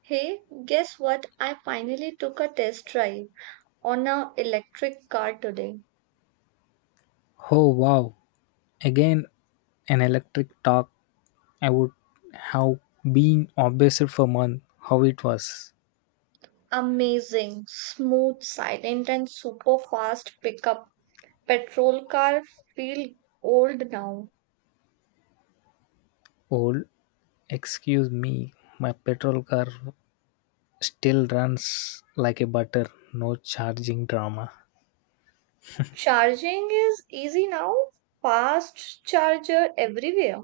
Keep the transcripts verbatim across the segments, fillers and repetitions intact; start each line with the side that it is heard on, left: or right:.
right: Hey, guess what? I finally took a test drive on a electric car today.
left: Oh wow, again an electric talk. I would have been obsessed for months how it was
right: Amazing, smooth, silent, and super fast pickup. Petrol car feel old now.
left: old. Excuse me, my petrol car still runs like a butter, no charging drama.
right: Charging is easy now. Fast charger everywhere.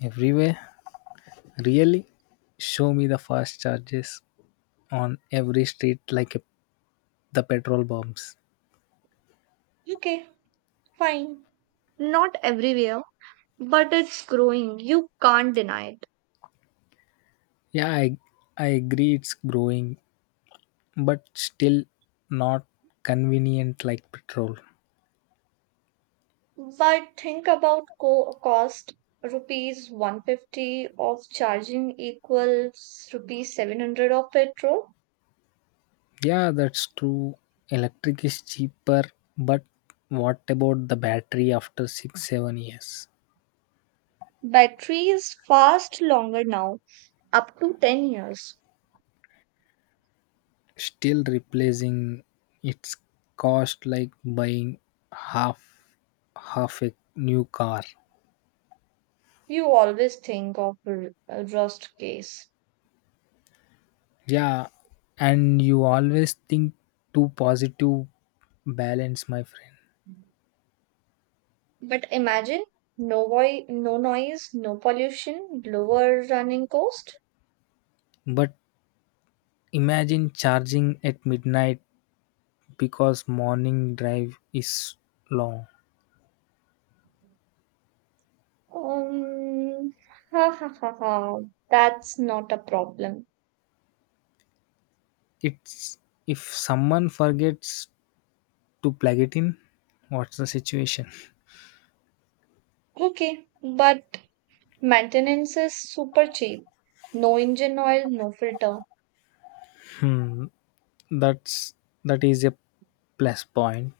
left: Everywhere? Really? Show me the fast charges on every street like a, the petrol bombs.
right: Okay, fine. Not everywhere, but it's growing. You can't deny it.
left: Yeah, I, I agree it's growing, but still not convenient like petrol.
right: But think about co- cost rupees one hundred fifty of charging equals rupees seven hundred of petrol.
left: Yeah, that's true. Electric is cheaper, but what about the battery after 6 7 years?
right: Batteries fast longer now, up to ten years.
left: Still replacing its cost like buying half half a new car.
right: You always think of r- rust case.
left: Yeah, and you always think too positive balance, my friend.
right: But imagine no, voi- no noise, no pollution, lower running cost.
left: But imagine charging at midnight because morning drive is long.
right: Um, ha ha ha ha. That's not a problem.
left: It's if someone forgets to plug it in what's the situation.
right: Okay, but maintenance is super cheap. No engine oil, no filter.
left: Hmm, that's that is a plus point.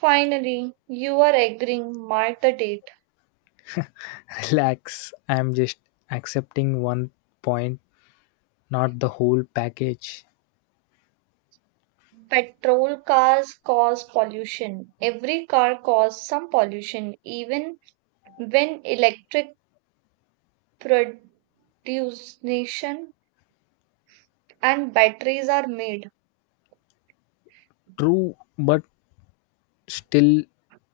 right: Finally, you are agreeing, mark the date.
left: Relax, I'm just accepting one point, not the whole package.
right: Petrol cars cause pollution. Every car causes some pollution, even when electric production and batteries are made.
left: True, but still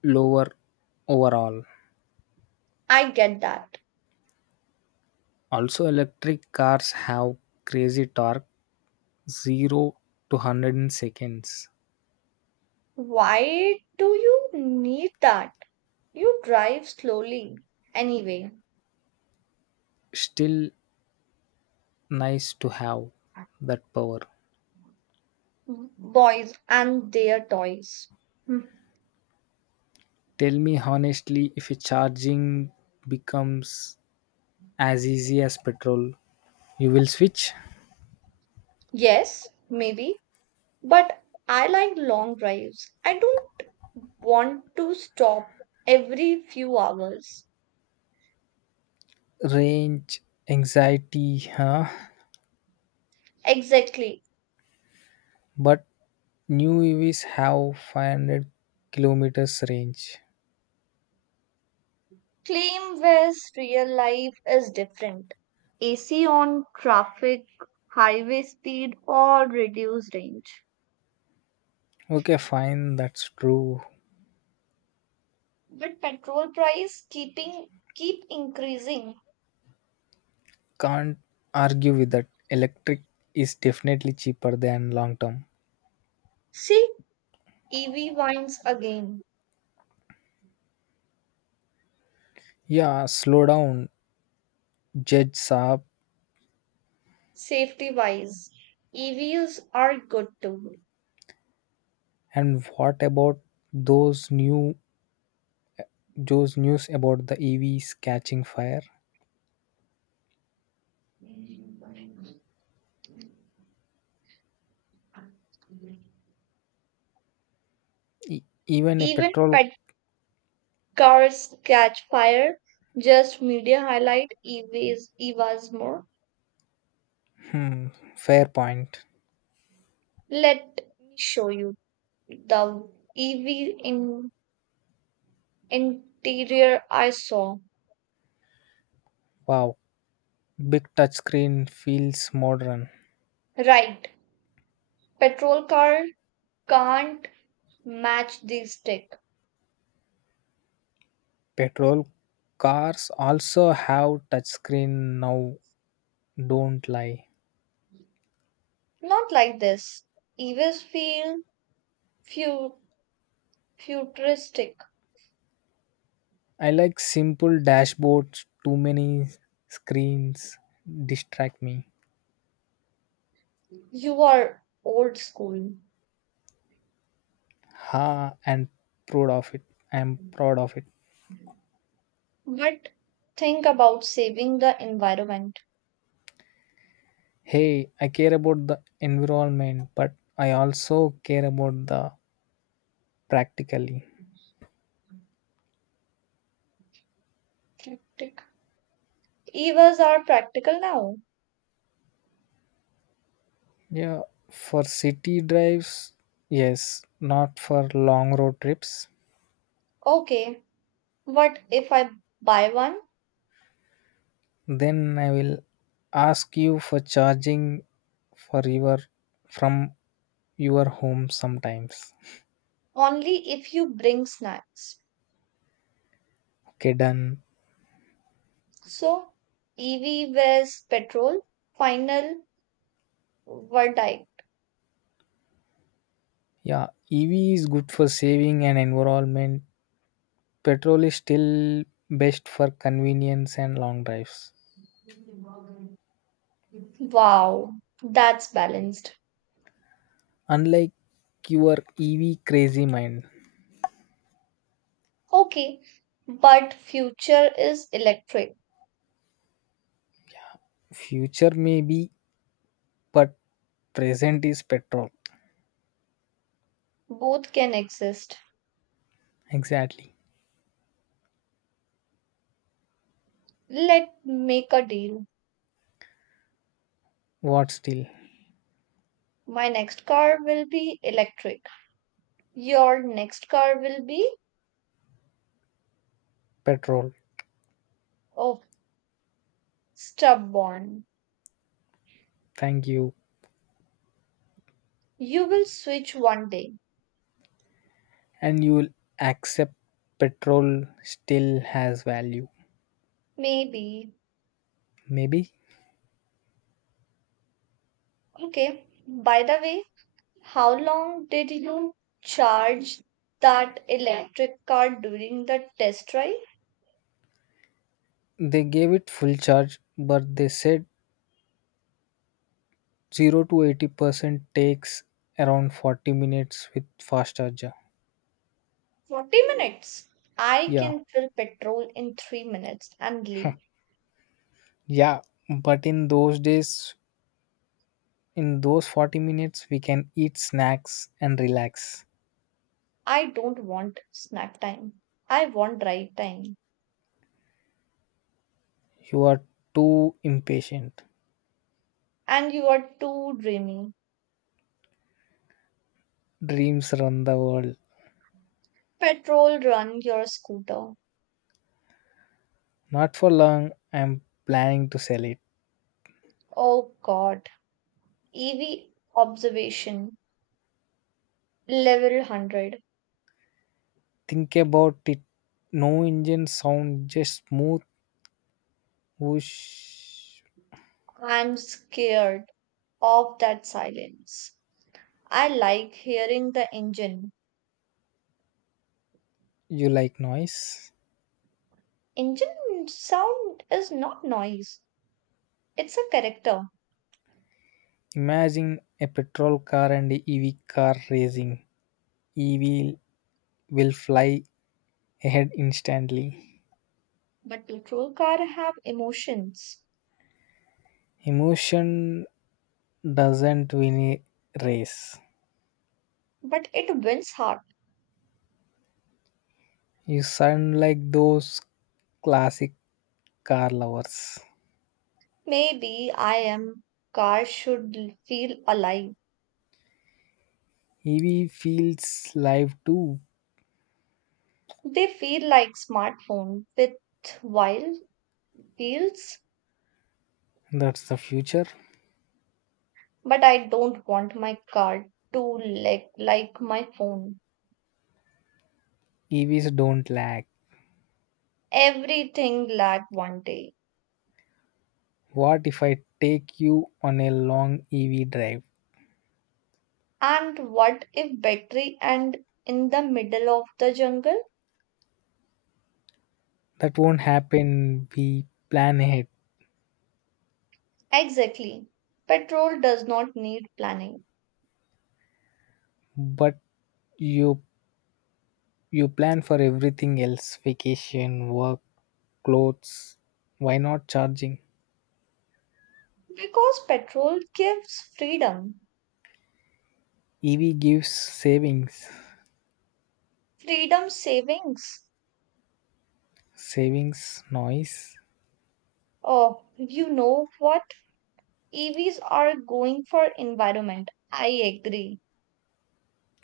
left: lower overall.
right: I get that.
left: Also electric cars have crazy torque, zero to one hundred in seconds.
right: Why do you need that? You drive slowly. Anyway,
left: Still nice to have that power.
right: boys and their toys. Hmm.
left: Tell me honestly if a charging becomes as easy as petrol. You will switch.
right: Yes, maybe, but I like long drives. I don't want to stop every few hours.
left: Range anxiety, huh?
right: Exactly.
left: But new E Vs have five hundred kilometers range.
right: Claim where's real life is different. A C on traffic, highway speed, or reduced range.
left: Okay, fine, that's true.
right: But petrol price keeping keep increasing.
left: Can't argue with that. Electric is definitely cheaper than long term.
right: See, E V wins again.
left: Yeah, slow down, Judge Saab.
right: Safety wise, E Vs are good too.
left: And what about those new those news about the E Vs catching fire? E- even a
right: Even
left: petrol.
right: cars catch fire, just media highlight, E Vs, E V As more.
left: Hmm, fair point.
right: Let me show you the E V in interior I saw.
left: Wow, big touchscreen feels modern.
right: Right, petrol car can't match this tech.
left: Petrol cars also have touchscreen now, don't lie.
right: Not like this. E Vs feel fu- futuristic.
left: I like simple dashboards, too many screens distract me.
right: You are old school.
left: Ha, and proud of it. I am proud of it.
right: But think about saving the environment.
left: Hey, I care about the environment, but I also care about the practically.
right: Practic- E V As are practical now.
left: Yeah, for city drives, yes, not for long road trips.
right: Okay, what if I buy one?
left: Then I will ask you for charging for your from your home sometimes.
right: Only if you bring snacks.
left: Okay, done.
right: So, E V vs petrol, final verdict.
left: Yeah, E V is good for saving and environment. Petrol is still best for convenience and long drives.
right: Wow, that's balanced.
left: Unlike your E V crazy mind.
right: Okay, but future is electric.
left: Future may be, but present is petrol.
right: Both can exist.
left: Exactly.
right: Let make a deal.
left: What still?
right: My next car will be electric. Your next car will be
left: Petrol.
right: oh stubborn.
left: Thank you.
right: You will switch one day.
left: And you'll accept petrol still has value.
right: Maybe.
left: Maybe.
right: Okay. By the way, how long did you charge that electric car during the test drive?
left: They gave it full charge, but they said zero to eighty percent takes around forty minutes with fast charger.
right: forty minutes. I
left: Yeah,
right: can fill petrol in three minutes and leave.
left: yeah, but in those days, in those forty minutes, we can eat snacks and relax.
right: I don't want snack time. I want drive time.
left: You are too impatient.
right: And you are too dreamy.
left: Dreams run the world.
right: Petrol run your scooter.
left: Not for long, I'm planning to sell it.
right: Oh god. E V observation level one hundred.
left: Think about it. No engine sound, just smooth whoosh.
right: I'm scared of that silence. I like hearing the engine.
left: You like noise?
right: Engine sound is not noise, it's a character.
left: Imagine a petrol car and a E V car racing. E V will fly ahead instantly.
right: But petrol car have emotions.
left: Emotion doesn't win a race.
right: But it wins heart.
left: You sound like those classic car lovers.
right: Maybe I am, car should l- feel alive.
left: E V feels live too.
right: They feel like smartphone with wild wheels.
left: That's the future.
right: But I don't want my car to like like my phone.
left: E Vs don't lag.
right: Everything lag one day.
left: What if I take you on a long E V drive?
right: And what if battery and in the middle of the jungle?
left: That won't happen. We plan ahead,
right: Exactly. Petrol does not need planning
left: but you you plan for everything else: vacation, work, clothes. Why not charging?
right: because petrol gives freedom,
left: E V gives savings.
right: freedom savings.
left: Savings noise.
right: Oh, you know what? E Vs are going for environment. I agree,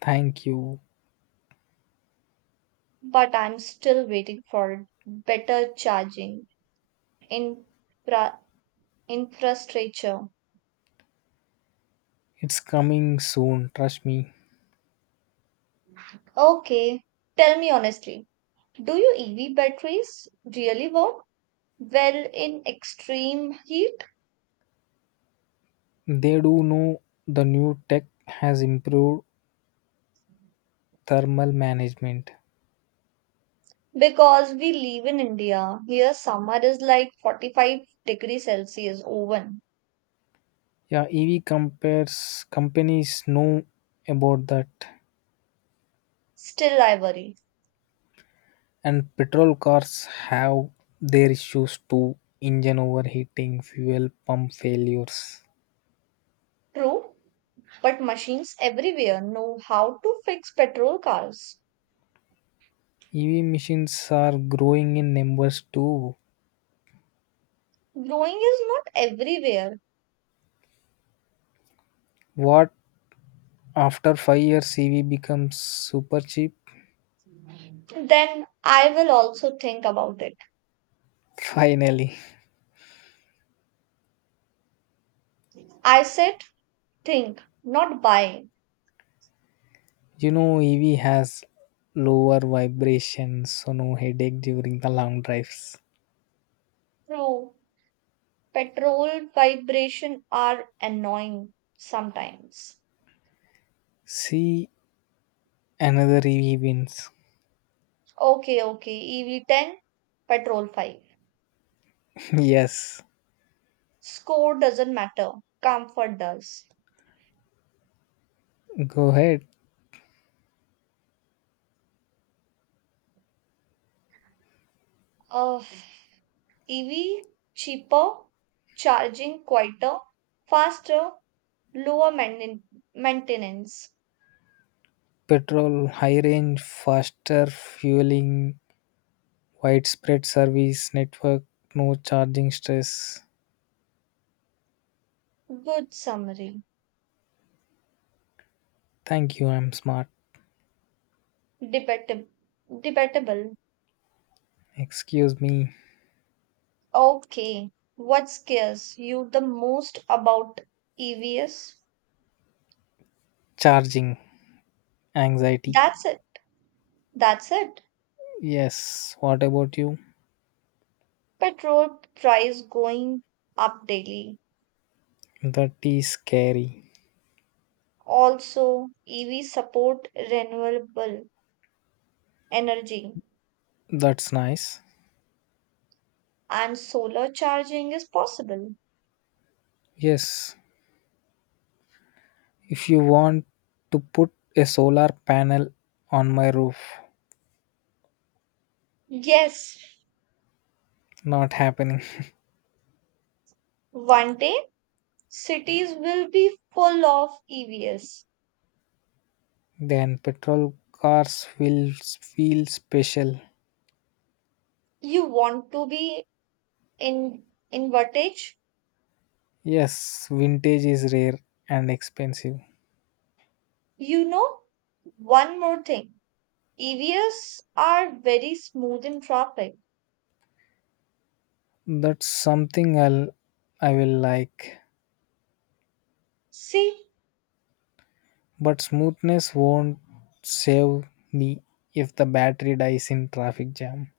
left: Thank you.
right: but I'm still waiting for better charging infra infrastructure.
left: It's coming soon. Trust me.
right: Okay, tell me honestly, do your E V batteries really work well in extreme heat?
left: They do know the new tech has improved thermal management.
right: Because we live in India, here summer is like forty-five degrees Celsius oven.
left: Yeah, E V compares companies know about that,
right: Still I worry.
left: and petrol cars have their issues too: engine overheating, fuel pump failures.
right: True, but machines everywhere know how to fix petrol cars.
left: E V machines are growing in numbers too.
right: Blowing is not everywhere.
left: What after five years, E V becomes super cheap?
right: Then I will also think about it.
left: Finally,
right: I said think, not buy.
left: you know, E V has lower vibrations, so no headache during the long drives.
right: True, petrol vibration are annoying sometimes.
left: See, another E V wins.
right: Okay, okay, E V ten, petrol five.
left: Yes,
right: Score doesn't matter, comfort does.
left: go ahead.
right: Uh, E V cheaper, charging quieter, faster, lower mainten- maintenance.
left: Petrol, high range, faster fueling, widespread service network, no charging stress.
right: Good summary.
left: Thank you, I'm smart.
right: Debatable. Debatable.
left: Excuse me,
right: Okay. What scares you the most about E Vs?
left: charging anxiety.
right: That's it. That's it.
left: Yes, what about you?
right: Petrol price going up daily.
left: That is scary.
right: Also, E V support renewable energy.
left: That's nice.
right: And solar charging is possible.
left: Yes, if you want to put a solar panel on my roof,
right: Yes,
left: not happening.
right: one day cities will be full of E Vs.
left: Then petrol cars will feel special.
right: You want to be in in wattage?
left: Yes, vintage is rare and expensive.
right: You know, one more thing. E Vs are very smooth in traffic.
left: That's something I'll I will like.
right: See,
left: But smoothness won't save me if the battery dies in traffic jam.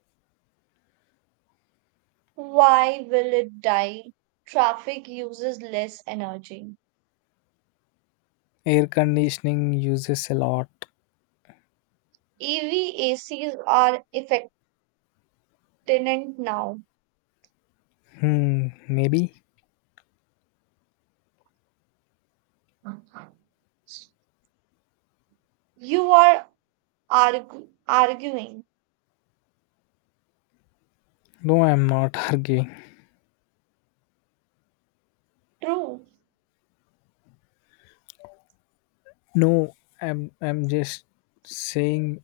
right: why will it die? Traffic uses less energy.
left: Air conditioning uses a lot.
right: E V A Cs are effective now.
left: Hmm, maybe.
right: You are argu- arguing.
left: No, I'm not arguing.
right: True.
left: No, I'm I'm just saying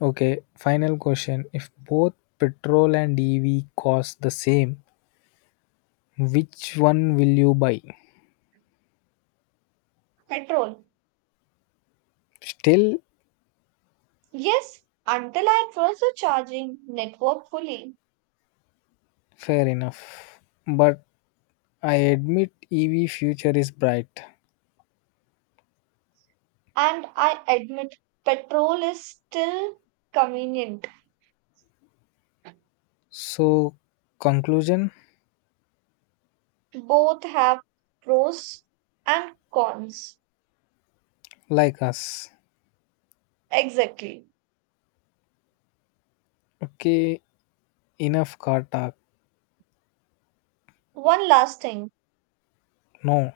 left: okay, final question. If both petrol and E V cost the same, which one will you buy?
right: Petrol.
left: Still
right: Yes, until I was a charging network fully.
left: fair enough. But I admit E V future is bright.
right: And I admit, petrol is still convenient.
left: So conclusion
right: Both have pros and cons.
left: like us.
right: Exactly.
left: Okay, enough car talk.
right: One last thing,
left: No.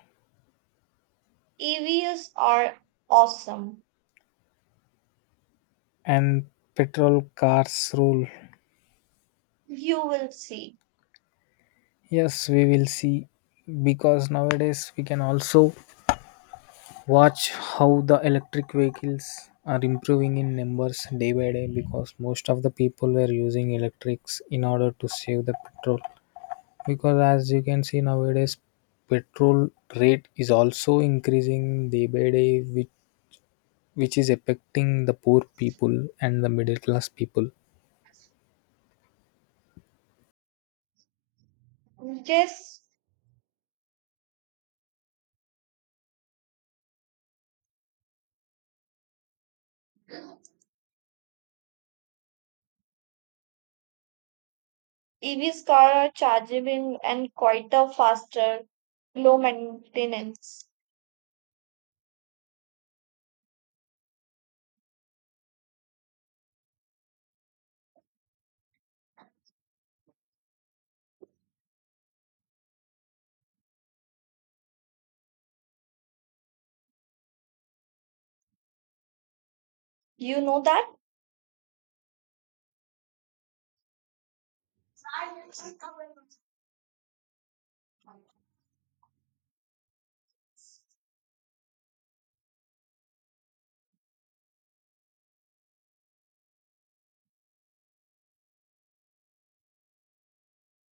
right: E Vs are awesome.
left: And petrol cars rule.
right: You will see.
left: Yes, we will see because nowadays we can also watch how the electric vehicles are improving in numbers day by day because most of the people were using electrics in order to save the petrol because as you can see nowadays petrol rate is also increasing day by day which, which is affecting the poor people and the middle class people
right: Yes, E Vs car are chargeable and quite a faster, low maintenance. You know that?